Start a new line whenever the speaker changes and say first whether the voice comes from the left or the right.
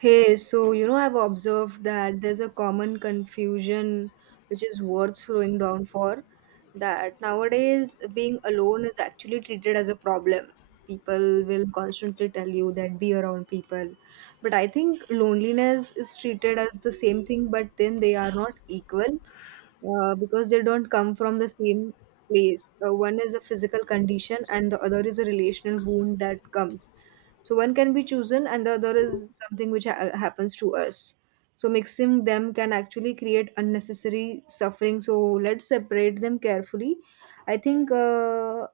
right: Hey, so you know, I've observed that there's a common confusion which is worth slowing down for. That nowadays, being alone is actually treated as a problem. People will constantly tell you that be around people. But I think loneliness is treated as the same thing, but then they are not equal because they don't come from the same place. One is a physical condition, and the other is a relational wound that comes. So one can be chosen, and the other is something which happens to us. So mixing them can actually create unnecessary suffering. So let's separate them carefully. I think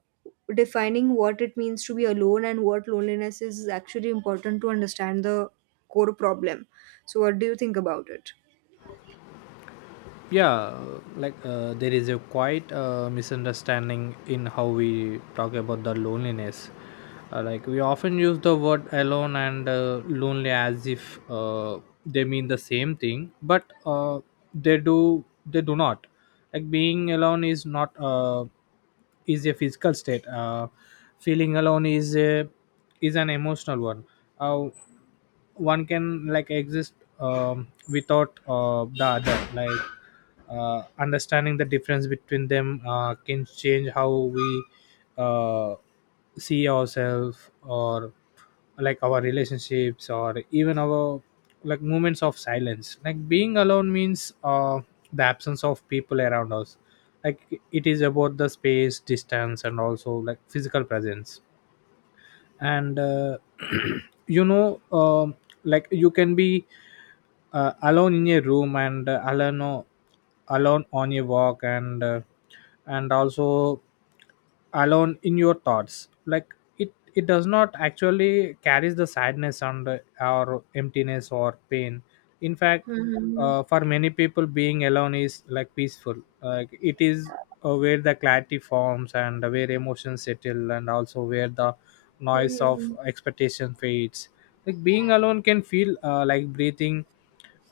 right: defining what it means to be alone and what loneliness is actually important to understand the core problem. So what do you think about it?
left: Yeah, like there is a quite misunderstanding in how we talk about the loneliness. Like we often use the word alone and lonely as if they mean the same thing, but they do not. Like being alone is not is a physical state. Feeling alone is a is an emotional one. uh, One can like exist without the other. Like understanding the difference between them can change how we uh, see ourselves, or like our relationships or even our like moments of silence. Like being alone means the absence of people around us. Like it is about the space distance and also like physical presence. And you know um, like you can be alone in your room and alone on your walk, and also alone in your thoughts. Like it does not actually carries the sadness and or emptiness or pain. In fact,
right: Mm-hmm.
left: for many people being alone is like peaceful. Like it is where the clarity forms and where emotions settle, and also where the noise of expectation fades. Like being alone can feel like breathing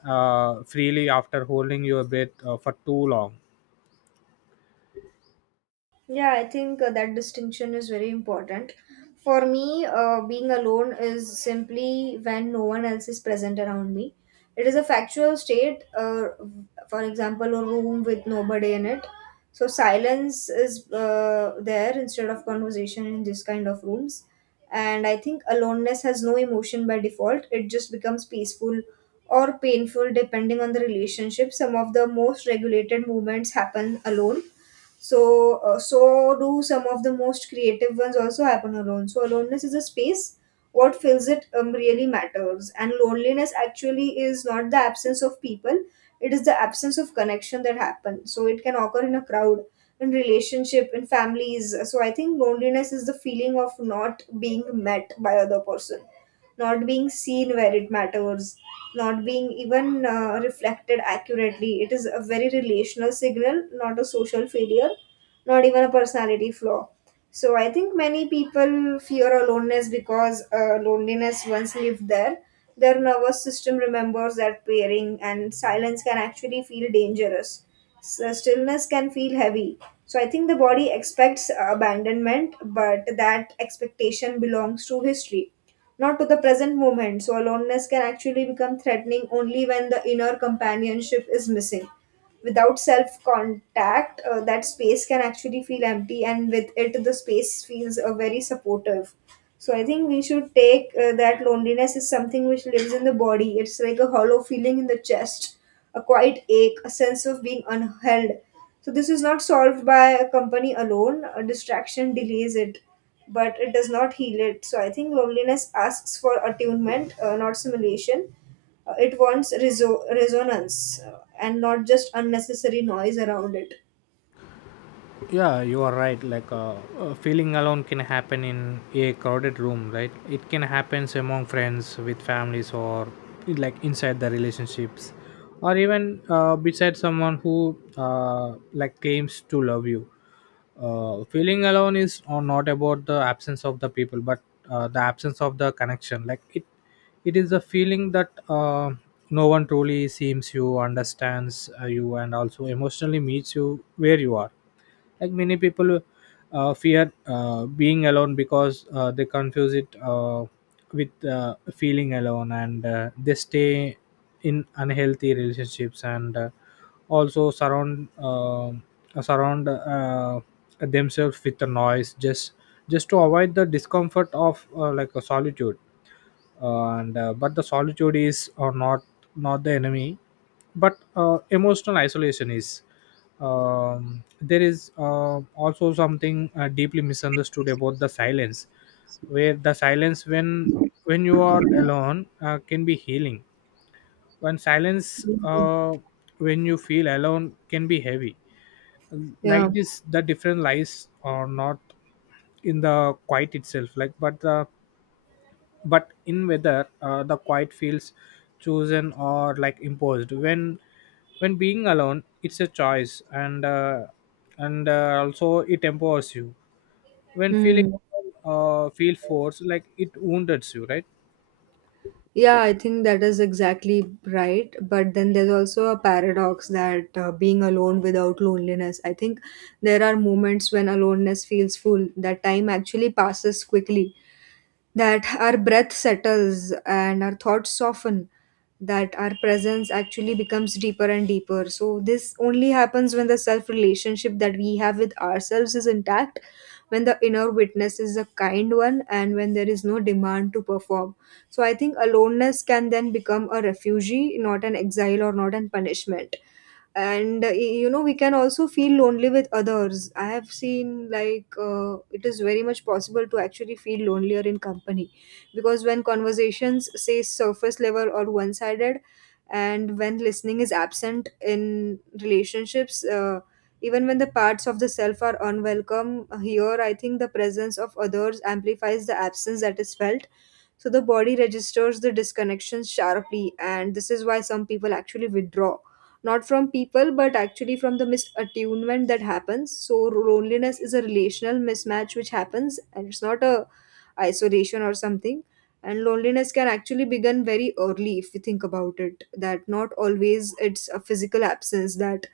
left: freely after holding your breath for too long.
right: Yeah, I think that distinction is very important. For me, being alone is simply when no one else is present around me. It is a factual state, for example, a room with nobody in it. So, silence is there instead of conversation in this kind of rooms. And I think aloneness has no emotion by default, it just becomes peaceful or painful depending on the relationship. Some of the most regulated movements happen alone so, so do some of the most creative ones also happen alone. So, aloneness is a space. What fills it really matters. And loneliness actually is not the absence of people, it is the absence of connection that happens. So, it can occur in a crowd in relationship in families. So I think loneliness is the feeling of not being met by other person, not being seen where it matters, not being even reflected accurately. It is a very relational signal, not a social failure, not even a personality flaw. So I think many people fear aloneness because loneliness once lived there. Their nervous system remembers that pairing, and silence can actually feel dangerous. So stillness can feel heavy. So I think the body expects abandonment, but that expectation belongs to history, not to the present moment. So aloneness can actually become threatening only when the inner companionship is missing. Without self contact, that space can actually feel empty, and with it, the space feels very supportive. So I think we should take that loneliness is something which lives in the body. It's like a hollow feeling in the chest, a quiet ache, a sense of being unheld. So this is not solved by a company alone. A distraction delays it, but it does not heal it. So I think loneliness asks for attunement, not simulation. It wants resonance and not just unnecessary noise around it.
left: Yeah, you are right. Like feeling alone can happen in a crowded room, right? It can happen among friends with families, or like inside the relationships, or even beside someone who like claims to love you. Feeling alone is or not about the absence of the people, but the absence of the connection. Like it is a feeling that no one truly seems you understands you, and also emotionally meets you where you are. Like many people fear being alone because they confuse it with feeling alone, and they stay in unhealthy relationships and also surround themselves with the noise, just to avoid the discomfort of like a solitude. And but the solitude is or not not the enemy, but emotional isolation is. There is also something deeply misunderstood about the silence, where the silence, when you are alone can be healing. When silence, when you feel alone, can be heavy.
right: Yeah.
left: Like this the difference lies or not in the quiet itself, like but the but in whether the quiet feels chosen or like imposed. When being alone it's a choice, and also it empowers you. When feeling,
right: Hmm.
left: feel forced, like it wounds you, right?
right: Yeah, I think that is exactly right. But then there's also a paradox that being alone without loneliness. I think there are moments when aloneness feels full, that time actually passes quickly, that our breath settles and our thoughts soften, that our presence actually becomes deeper and deeper. So, this only happens when the self relationship that we have with ourselves is intact, when the inner witness is a kind one, and when there is no demand to perform. So, I think aloneness can then become a refugee, not an exile or not an punishment. And we can also feel lonely with others. I have seen, it is very much possible to actually feel lonelier in company, because when conversations say surface level or one sided, and when listening is absent in relationships, even when the parts of the self are unwelcome here, I think the presence of others amplifies the absence that is felt. So the body registers the disconnection sharply, and this is why some people actually withdraw. Not from people, but actually from the misattunement that happens. So loneliness is a relational mismatch which happens, and it's not a isolation or something. And loneliness can actually begin very early if we think about it. That not always it's a physical absence, that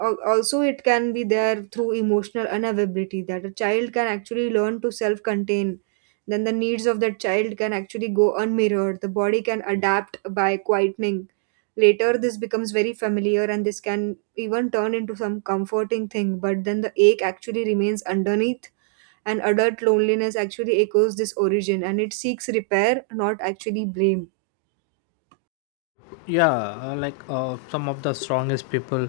right: Also it can be there through emotional unavailability, that a child can actually learn to self contain, then the needs of that child can actually go unmirrored, the body can adapt by quietening. Later this becomes very familiar, and this can even turn into some comforting thing, but then the ache actually remains underneath. And adult loneliness actually echoes this origin, and it seeks repair, not actually blame.
left: Yeah, like some of the strongest people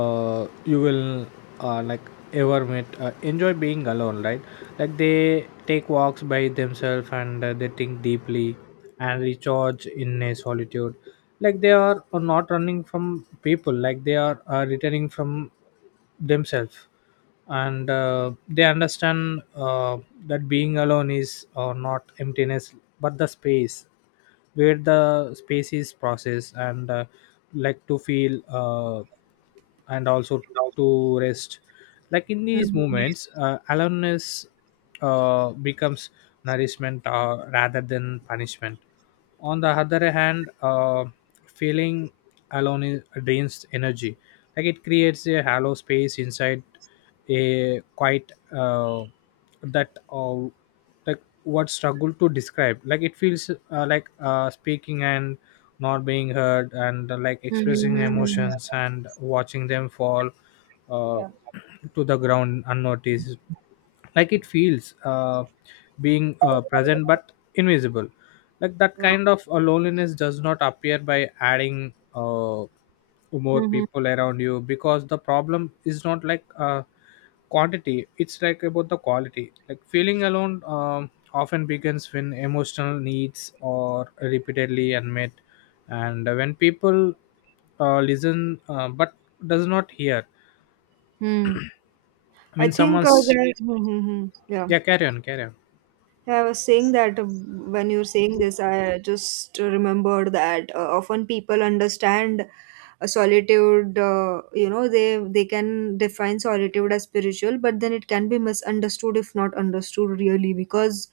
left: you will like ever met enjoy being alone, right? Like they take walks by themselves, and they think deeply and recharge in a solitude. Like they are not running from people, like they are returning from themselves. And they understand that being alone is not emptiness, but the space where the space is processed, and like to feel and also to rest. Like in these
right: Mhm.
left: moments aloneness becomes nourishment rather than punishment. On the other hand, feeling alone is, drains energy. Like it creates a hollow space inside, a quite that like what struggle to describe. Like it feels like speaking and not being heard, and like expressing
right: Mhm.
left: emotions and watching them fall uh,
right: Yeah.
left: to the ground unnoticed. Like it feels being present but invisible. Like that
right: Mhm.
left: kind of loneliness does not appear by adding more
right: Mhm.
left: people around you, because the problem is not like quantity, it's like about the quality. Like feeling alone often begins when emotional needs are repeatedly unmet, and when people listen but does not hear.
right: Hmm.
left: I
right: I
left: mean,
right: think
left: someone's.
right: there, mhm, mhm. Yeah,
left: Yeah, carry on, carry on.
right: I was saying that when you were saying this, I just remembered that often people understand a solitude. They can define solitude as spiritual, but then it can be misunderstood if not understood really, because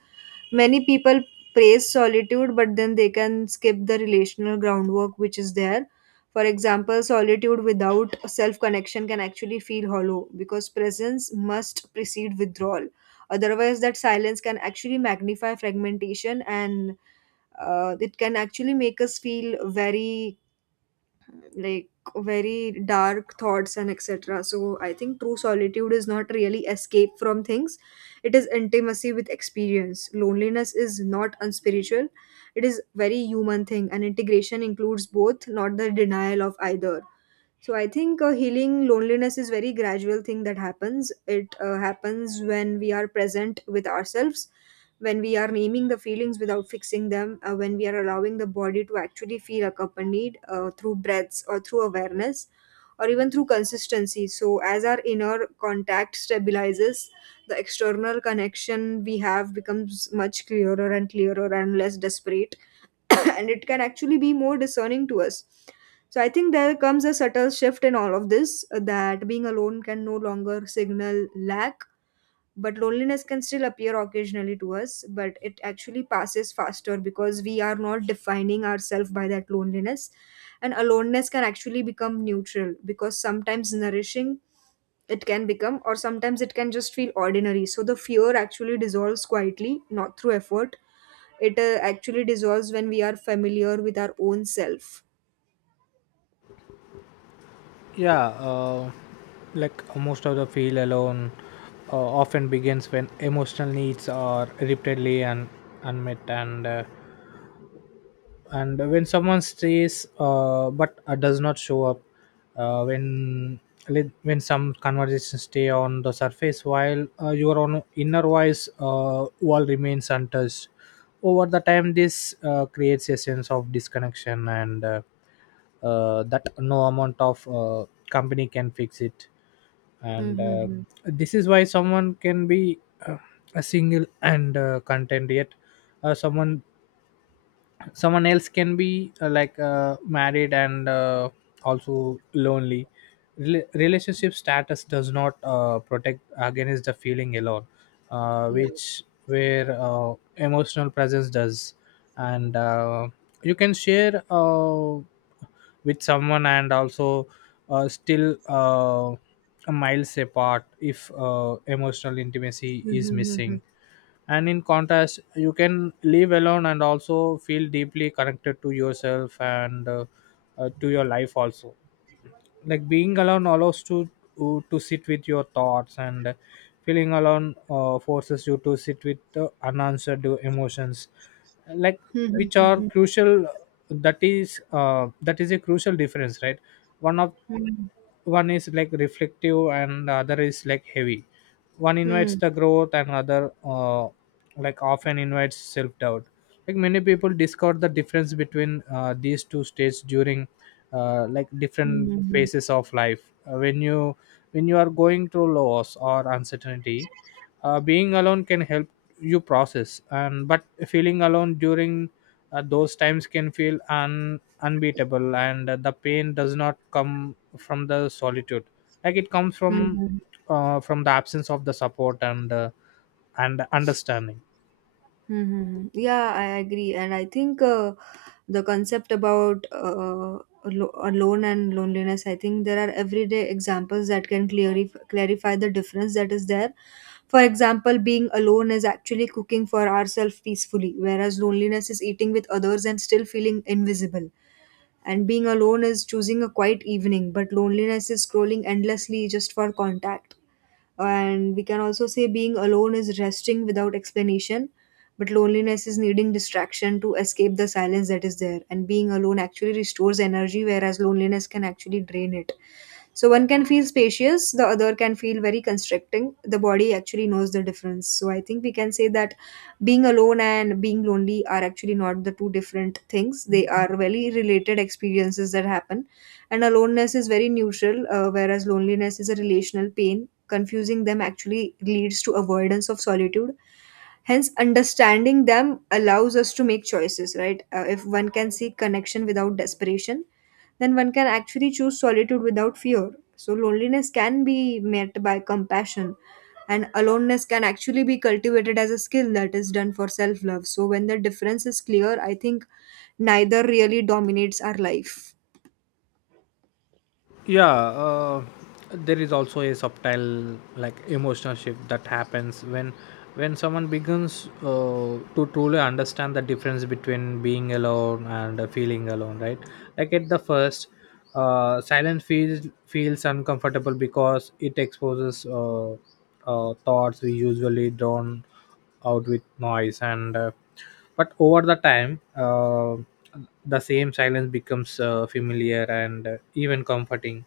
right: many people praise solitude but then they can skip the relational groundwork which is there. For example, solitude without self connection can actually feel hollow, because presence must precede withdrawal. Otherwise that silence can actually magnify fragmentation, and it can actually make us feel very like very dark thoughts and etc. So I think true solitude is not really escape from things. It is intimacy with experience. Loneliness is not unspiritual. It is very human thing, and integration includes both, not the denial of either. So I think healing loneliness is very gradual thing that happens. It happens when we are present with ourselves, when we are naming the feelings without fixing them, when we are allowing the body to actually feel accompanied through breaths or through awareness or even through consistency. So as our inner contact stabilizes, the external connection we have becomes much clearer and clearer and less desperate and it can actually be more discerning to us. So I think there comes a subtle shift in all of this, that being alone can no longer signal lack, but loneliness can still appear occasionally to us, but it actually passes faster because we are not defining ourselves by that loneliness. And aloneness can actually become neutral, because sometimes nourishing it can become, or sometimes it can just feel ordinary. So the fear actually dissolves quietly, not through effort. It actually dissolves when we are familiar with our own self.
left: Yeah, like most of the feel alone often begins when emotional needs are repeatedly and unmet, and when someone stays but does not show up. When when some conversations stay on the surface while your own inner voice wall remains untouched. Over the time this creates a sense of disconnection, and that no amount of company can fix it. And
right: Mm-hmm.
left: this is why someone can be uh, a single and content, yet uh, someone someone else can be like married and also lonely. Relationship status does not protect against the feeling alone,
right: Yeah.
left: which where emotional presence does. And you can share with someone and also still miles apart if emotional intimacy is
right: Mm-hmm.
left: missing. And in contrast, you can live alone and also feel deeply connected to yourself, and to your life also. Like being alone allows to to sit with your thoughts, and feeling alone forces you to sit with the unanswered emotions, like
right: Mm-hmm.
left: which are
right: Mm-hmm.
left: crucial. That is a crucial difference, right? one of One is like reflective and the other is like heavy. One invites
right: Mm-hmm.
left: the growth and other like often invites self doubt. Like many people discard the difference between these two states during like different
right: Mm-hmm.
left: phases of life. Uh, when you when you are going through loss or uncertainty, being alone can help you process, and but feeling alone during those times can feel unbeatable, and the pain does not come from the solitude, like it comes from
right: Mm-hmm.
left: from the absence of the support and understanding.
right: Mm-hmm. Yeah, I agree. And I think the concept about alone and loneliness, I think there are everyday examples that can clearly clarify the difference that is there. For example, being alone is actually cooking for ourselves peacefully, whereas loneliness is eating with others and still feeling invisible. And being alone is choosing a quiet evening, but loneliness is scrolling endlessly just for contact. And we can also say being alone is resting without explanation, but loneliness is needing distraction to escape the silence that is there. And being alone actually restores energy, whereas loneliness can actually drain it. So one can feel spacious, the other can feel very constricting. The body actually knows the difference. So I think we can say that being alone and being lonely are actually not the two different things, they are very related experiences that happen. And aloneness is very neutral, whereas loneliness is a relational pain. Confusing them actually leads to avoidance of solitude, hence understanding them allows us to make choices right. If one can seek connection without desperation, then one can actually choose solitude without fear. So loneliness can be met by compassion, and aloneness can actually be cultivated as a skill that is done for self love. So when the difference is clear, I think neither really dominates our life.
left: Yeah, there is also a subtle like emotional shift that happens when someone begins to truly understand the difference between being alone and feeling alone, right? Like at the first, silence feels uncomfortable because it exposes thoughts we usually drown out with noise, and but over the time the same silence becomes familiar and even comforting.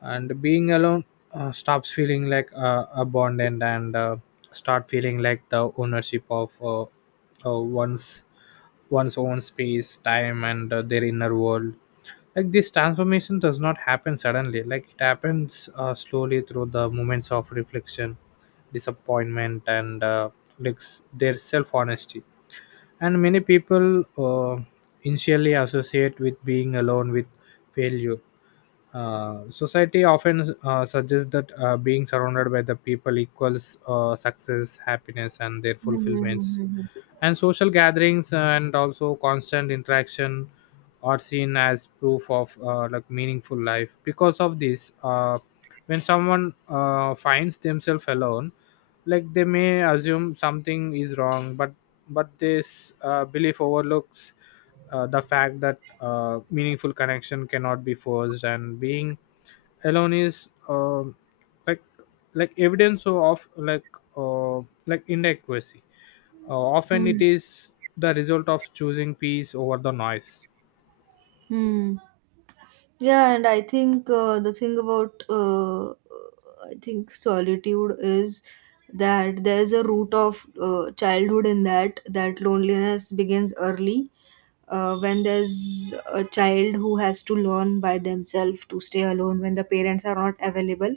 left: And being alone stops feeling like a bond, and start feeling like the ownership of uh, one's one's own space time and their inner world. Like this transformation does not happen suddenly, like it happens slowly through the moments of reflection, disappointment, and like their self honesty. And many people initially associate with being alone with failure. Society often suggests that being surrounded by the people equals success, happiness, and their
right: Hmm, hmm, hmm,
left: fulfillments,
right: hmm, hmm.
left: and social gatherings and also constant interaction are seen as proof of like meaningful life. Because of this, when someone finds themselves alone, like they may assume something is wrong, but this belief overlooks the fact that meaningful connection cannot be forced, and being alone is like evidence of uh, like inadequacy. Often it
right: Hmm.
left: is the result of choosing peace over the noise.
right: Hmm. Yeah, and I think the thing about I think solitude is that there's a root of childhood in that, that loneliness begins early, when there's a child who has to learn by themselves to stay alone when the parents are not available.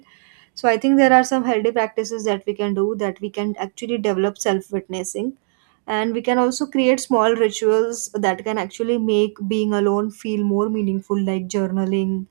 right: So I think there are some healthy practices that we can do, that we can actually develop self witnessing, and we can also create small rituals that can actually make being alone feel more meaningful, like journaling,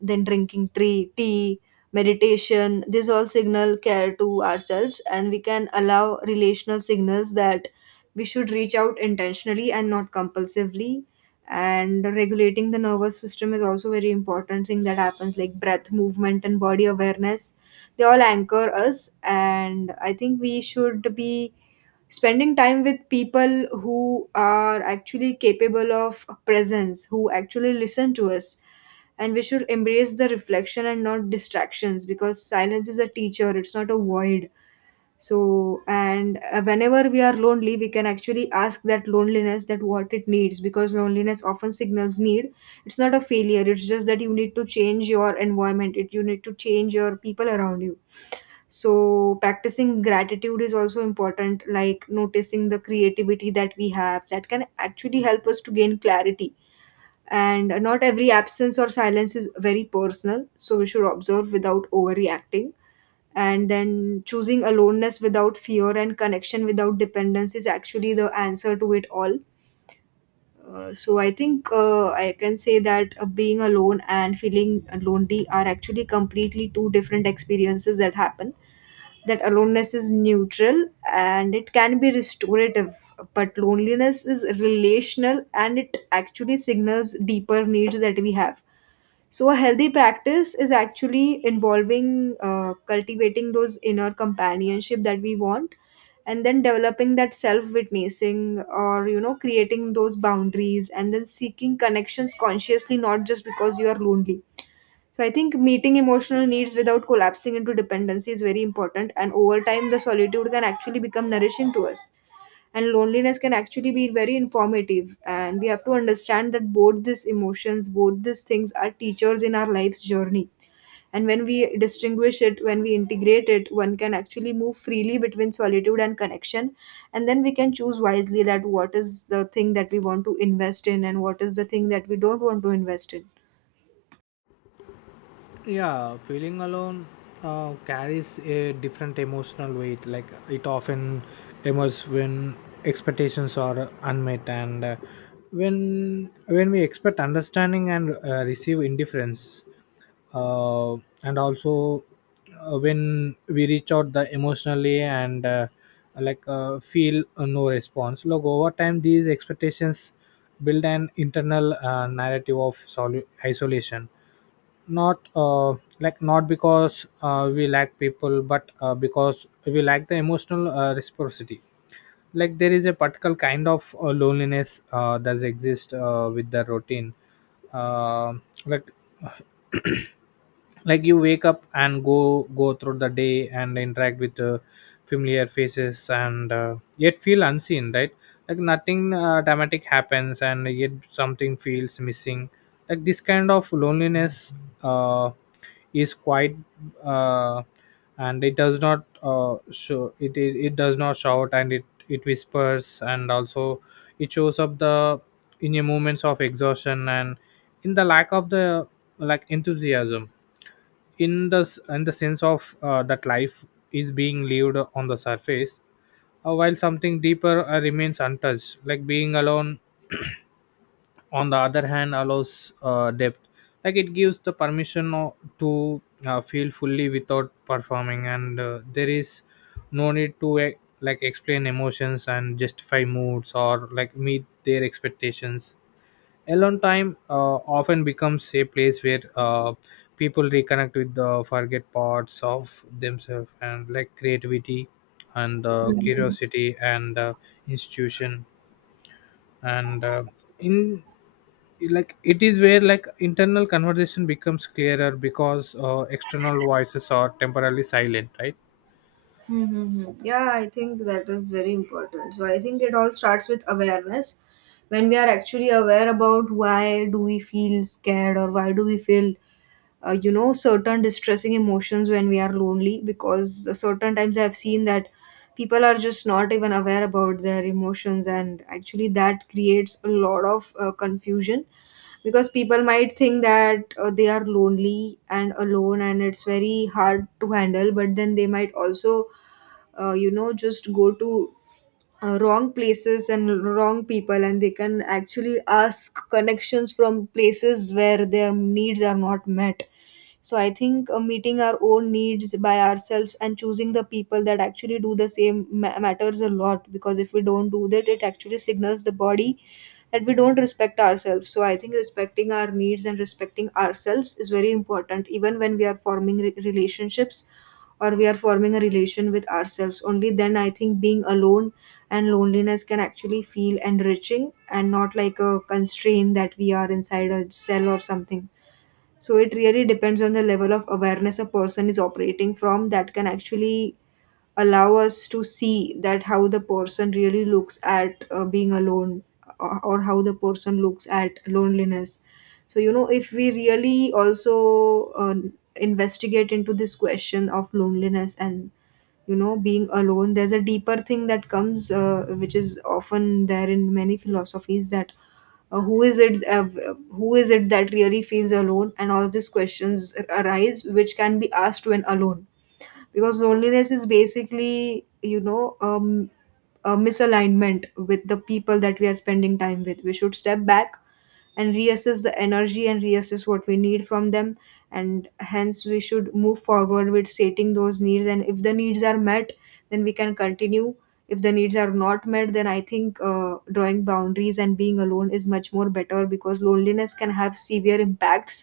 right: then drinking tea, meditation. These all signal care to ourselves, and we can allow relational signals that we should reach out intentionally and not compulsively. And regulating the nervous system is also very important thing that happens, like breath, movement and body awareness. They all anchor us, and I think we should be spending time with people who are actually capable of presence, who actually listen to us. And we should embrace the reflection and not distractions, because silence is a teacher, it's not a void. So and uh, whenever we are lonely, we can actually ask that loneliness that what it needs, because loneliness often signals need. It's not a failure, it's just that you need to change your environment, it you need to change your people around you. So, practicing gratitude is also important, like noticing the creativity that we have, that can actually help us to gain clarity. And not every absence or silence is very personal, so we should observe without overreacting. And then choosing aloneness without fear and connection without dependence is actually the answer to it all. So I think I can say that being alone and feeling lonely are actually completely two different experiences that happen, that aloneness is neutral and it can be restorative, but loneliness is relational and it actually signals deeper needs that we have. So, a healthy practice is actually involving cultivating those inner companionship that we want, and then developing that self witnessing, or, you know, creating those boundaries, and then seeking connections consciously, not just because you are lonely. So, I think meeting emotional needs without collapsing into dependency is very important. And over time, the solitude can actually become nourishing to us, and loneliness can actually be very informative, and we have to understand that both these things are teachers in our life's journey. And when we distinguish it, when we integrate it, one can actually move freely between solitude and connection. And then we can choose wisely that what is the thing that we want to invest in and what is the thing that we don't want to invest
left: Yeah, feeling alone carries a different emotional weight. Like it often emerges when expectations are unmet, and when we expect understanding and receive indifference, uh, and also when we reach out the emotionally and like feel no response. Look, over time these expectations build an internal narrative of isolation, not like not because we lack people, but because we lack the emotional reciprocity. Like there is a particular kind of loneliness does exist with the routine. uh, like like you wake up and go through the day and interact with familiar faces and yet feel unseen, right? Like nothing dramatic happens and yet something feels missing. Like this kind of loneliness uh, is quite, uh, and it does not show it. It does not shout, and it whispers, and also it shows up the in your moments of exhaustion and in the lack of the like enthusiasm, in the in the sense of that life is being lived on the surface, while something deeper remains untouched. Like being alone on the other hand allows depth. Like it gives the permission to feel fully without performing, and there is no need to like explain emotions and justify moods or like meet their expectations. Alone time often becomes a place where people reconnect with the forget parts of themselves, and like creativity and
right: in.
left: curiosity and institution, and in like it is where like internal conversation becomes clearer because external voices are temporarily silent, right?
right: Mm-hmm. Yeah, I think that is very important. So I think it all starts with awareness. When we are actually aware about why do we feel scared, or why do we feel you know, certain distressing emotions when we are lonely, because certain times I've seen that people are just not even aware about their emotions, and actually that creates a lot of confusion, because people might think that they are lonely and alone and it's very hard to handle, but then they might also you know, just go to wrong places and wrong people, and they can actually ask connections from places where their needs are not met. So I think meeting our own needs by ourselves and choosing the people that actually do the same matters a lot, because if we don't do that, it actually signals the body that we don't respect ourselves. So I think respecting our needs and respecting ourselves is very important, even when we are forming relationships, or we are forming a relation with ourselves. Only then I think being alone and loneliness can actually feel enriching and not like a constraint that we are inside a cell or something. So it really depends on the level of awareness a person is operating from, that can actually allow us to see that how the person really looks at being alone, or how the person looks at loneliness. So you know, if we really also investigate into this question of loneliness and, you know, being alone, there's a deeper thing that comes which is often there in many philosophies, that uh, who is it uh, who is it that really feels alone, and all these questions arise which can be asked when alone. Because loneliness is basically, you know, a misalignment with the people that we are spending time with. We should step back and reassess the energy and reassess what we need from them, and hence we should move forward with stating those needs. And if the needs are met, then we can continue. If the needs are not met, then I think drawing boundaries and being alone is much more better, because loneliness can have severe impacts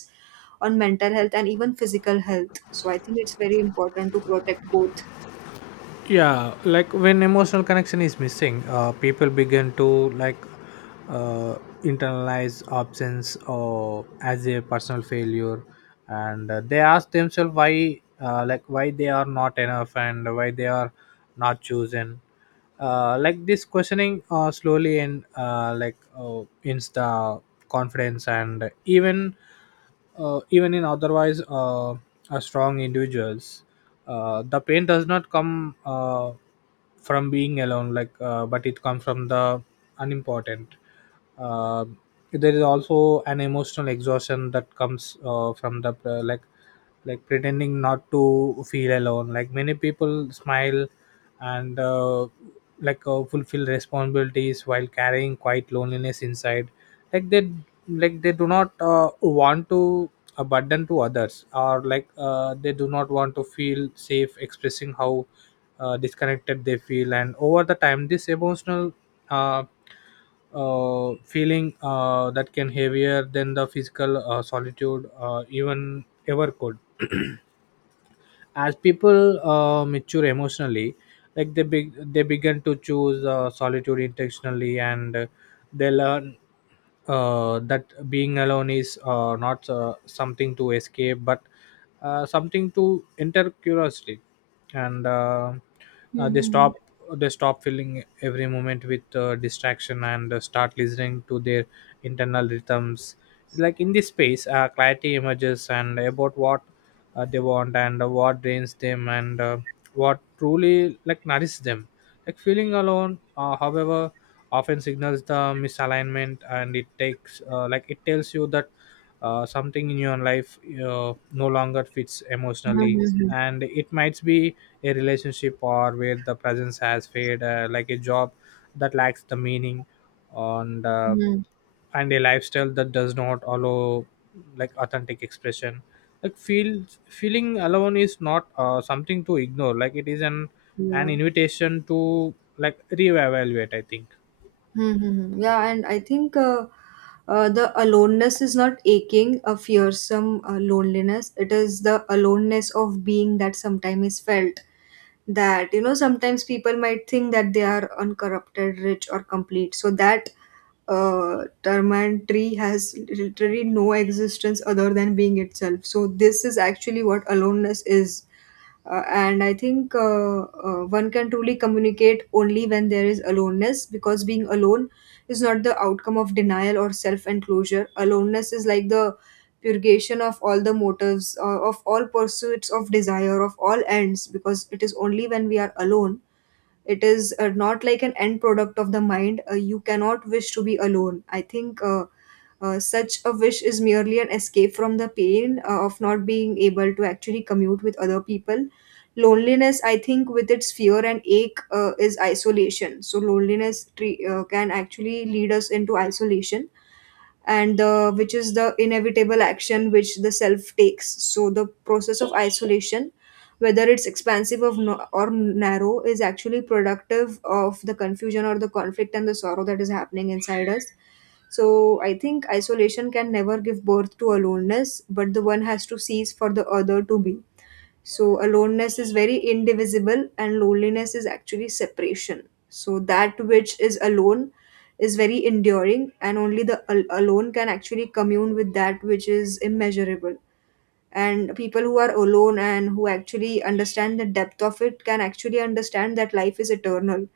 right: on mental health and even physical health. So I think it's very important to protect both.
left: Yeah, like when emotional connection is missing, people begin to like uh, internalize absence or as a personal failure, and they ask themselves why, like why they are Not enough, and why they are not chosen. Like this questioning, slowly and insta confidence and even, even in otherwise, are strong individuals. The pain does not come from being alone, but it comes from the unimportant. uh, there is also an emotional exhaustion that comes from the, like pretending not to feel alone. Like, many people smile and fulfill responsibilities while carrying quite loneliness inside. like they like, they do not want to a burden to others, or like they do not want to feel safe expressing how disconnected they feel, and over the time this emotional, uh, feeling that can heavier than the physical solitude, even ever could. As people mature emotionally, like they begin to choose solitude intentionally, and they learn that being alone is, not something to escape, but something to enter curiosity. And They
right: Mm-hmm.
left: stop, they stop filling every moment with distraction, and start listening to their internal rhythms. Like, in this space, clarity emerges, and about what they want, and what drains them, and what truly like nourishes them. Like, feeling alone, however, often signals the misalignment, and it takes, it tells you that something in your life no longer fits emotionally.
right: Mhm.
left: And it might be a relationship or where the presence has faded, like a job that lacks the meaning. and uh,
right: Mhm.
left: and a lifestyle that does not allow like authentic expression. Like, feeling alone is not something to ignore, like it is an
right: Yeah.
left: invitation to like reevaluate, I think.
right: Mm-hmm. Yeah, and I think the aloneness is not aching, a fearsome loneliness. It is the aloneness of being that sometimes is felt, that you know, sometimes people might think that they are uncorrupted, rich or complete, so that termite tree has literally no existence other than being itself. So this is actually what aloneness is. And I think one can truly communicate only when there is aloneness, because being alone is not the outcome of denial or self enclosure. Aloneness is like the purgation of all the motives, of all pursuits of desire, of all ends, because it is only when we are alone. It is not like an end product of the mind. You cannot wish to be alone. I think such a wish is merely an escape from the pain of not being able to actually commute with other people. Loneliness, I think, with its fear and ache, is isolation. So, loneliness can actually lead us into isolation, and the which is the inevitable action which the self takes. So the process of isolation, whether it's expansive of no, or narrow, is actually productive of the confusion or the conflict and the sorrow that is happening inside us. So I think isolation can never give birth to aloneness, but the one has to cease for the other to be. So aloneness is very indivisible, and loneliness is actually separation. So that which is alone is very enduring, and only the alone can actually commune with that which is immeasurable. And people who are alone and who actually understand the depth of it can actually understand that life is eternal,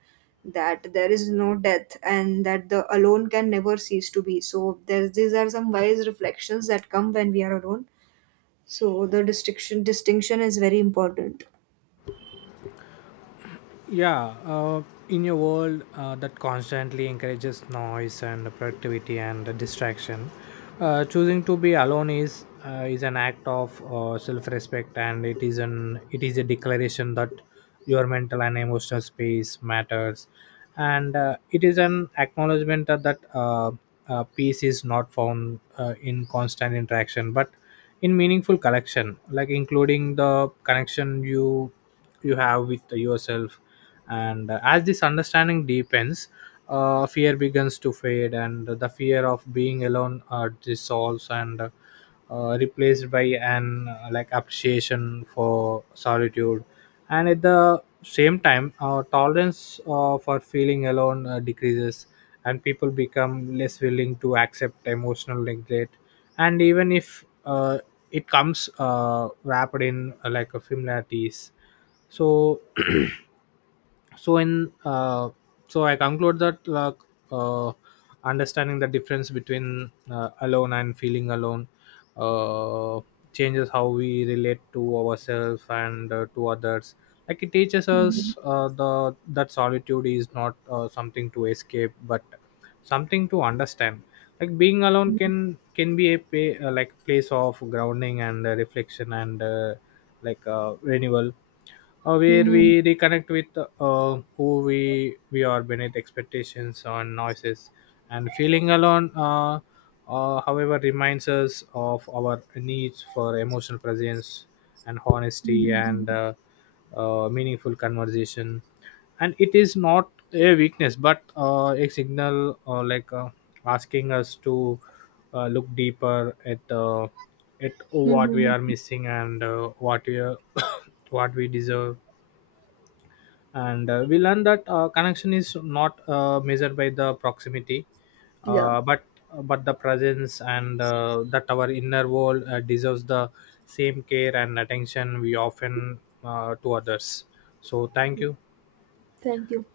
right: that there is no death, and that the alone can never cease to be. So there's, these are some wise reflections that come when we are alone. So the distinction is very important.
left: Yeah, in a world that constantly encourages noise and productivity and distraction, choosing to be alone is, is an act of self-respect, and it is an it is a declaration that your mental and emotional space matters, and it is an acknowledgement that, that peace is not found in constant interaction, but in meaningful collection, like including the connection you have with yourself. And as this understanding deepens, fear begins to fade, and the fear of being alone dissolves and replaced by an appreciation for solitude. And at the same time, tolerance for feeling alone decreases, and people become less willing to accept emotional neglect, and even if it comes wrapped in like a familiarities. So so in uh, so I conclude that uh, understanding the difference between alone and feeling alone uh, changes how we relate to ourselves and to others. Like, it teaches us the that solitude is not something to escape, but something to understand. Like, being alone can be a pay, like place of grounding and reflection and renewal, where we reconnect with who we are beneath expectations and noises. And feeling alone, however, reminds us of our needs for emotional presence and honesty, and
right: Mhm.
left: meaningful conversation. And it is not a weakness, but a signal, asking us to look deeper at what we are
right: Mhm.
left: missing, and what we are what we deserve. And we learn that connection is not measured by the proximity,
right: Yeah,
left: uh, but but the presence, and that our inner world deserves the same care and attention we often to others. So thank you.
right: thank you.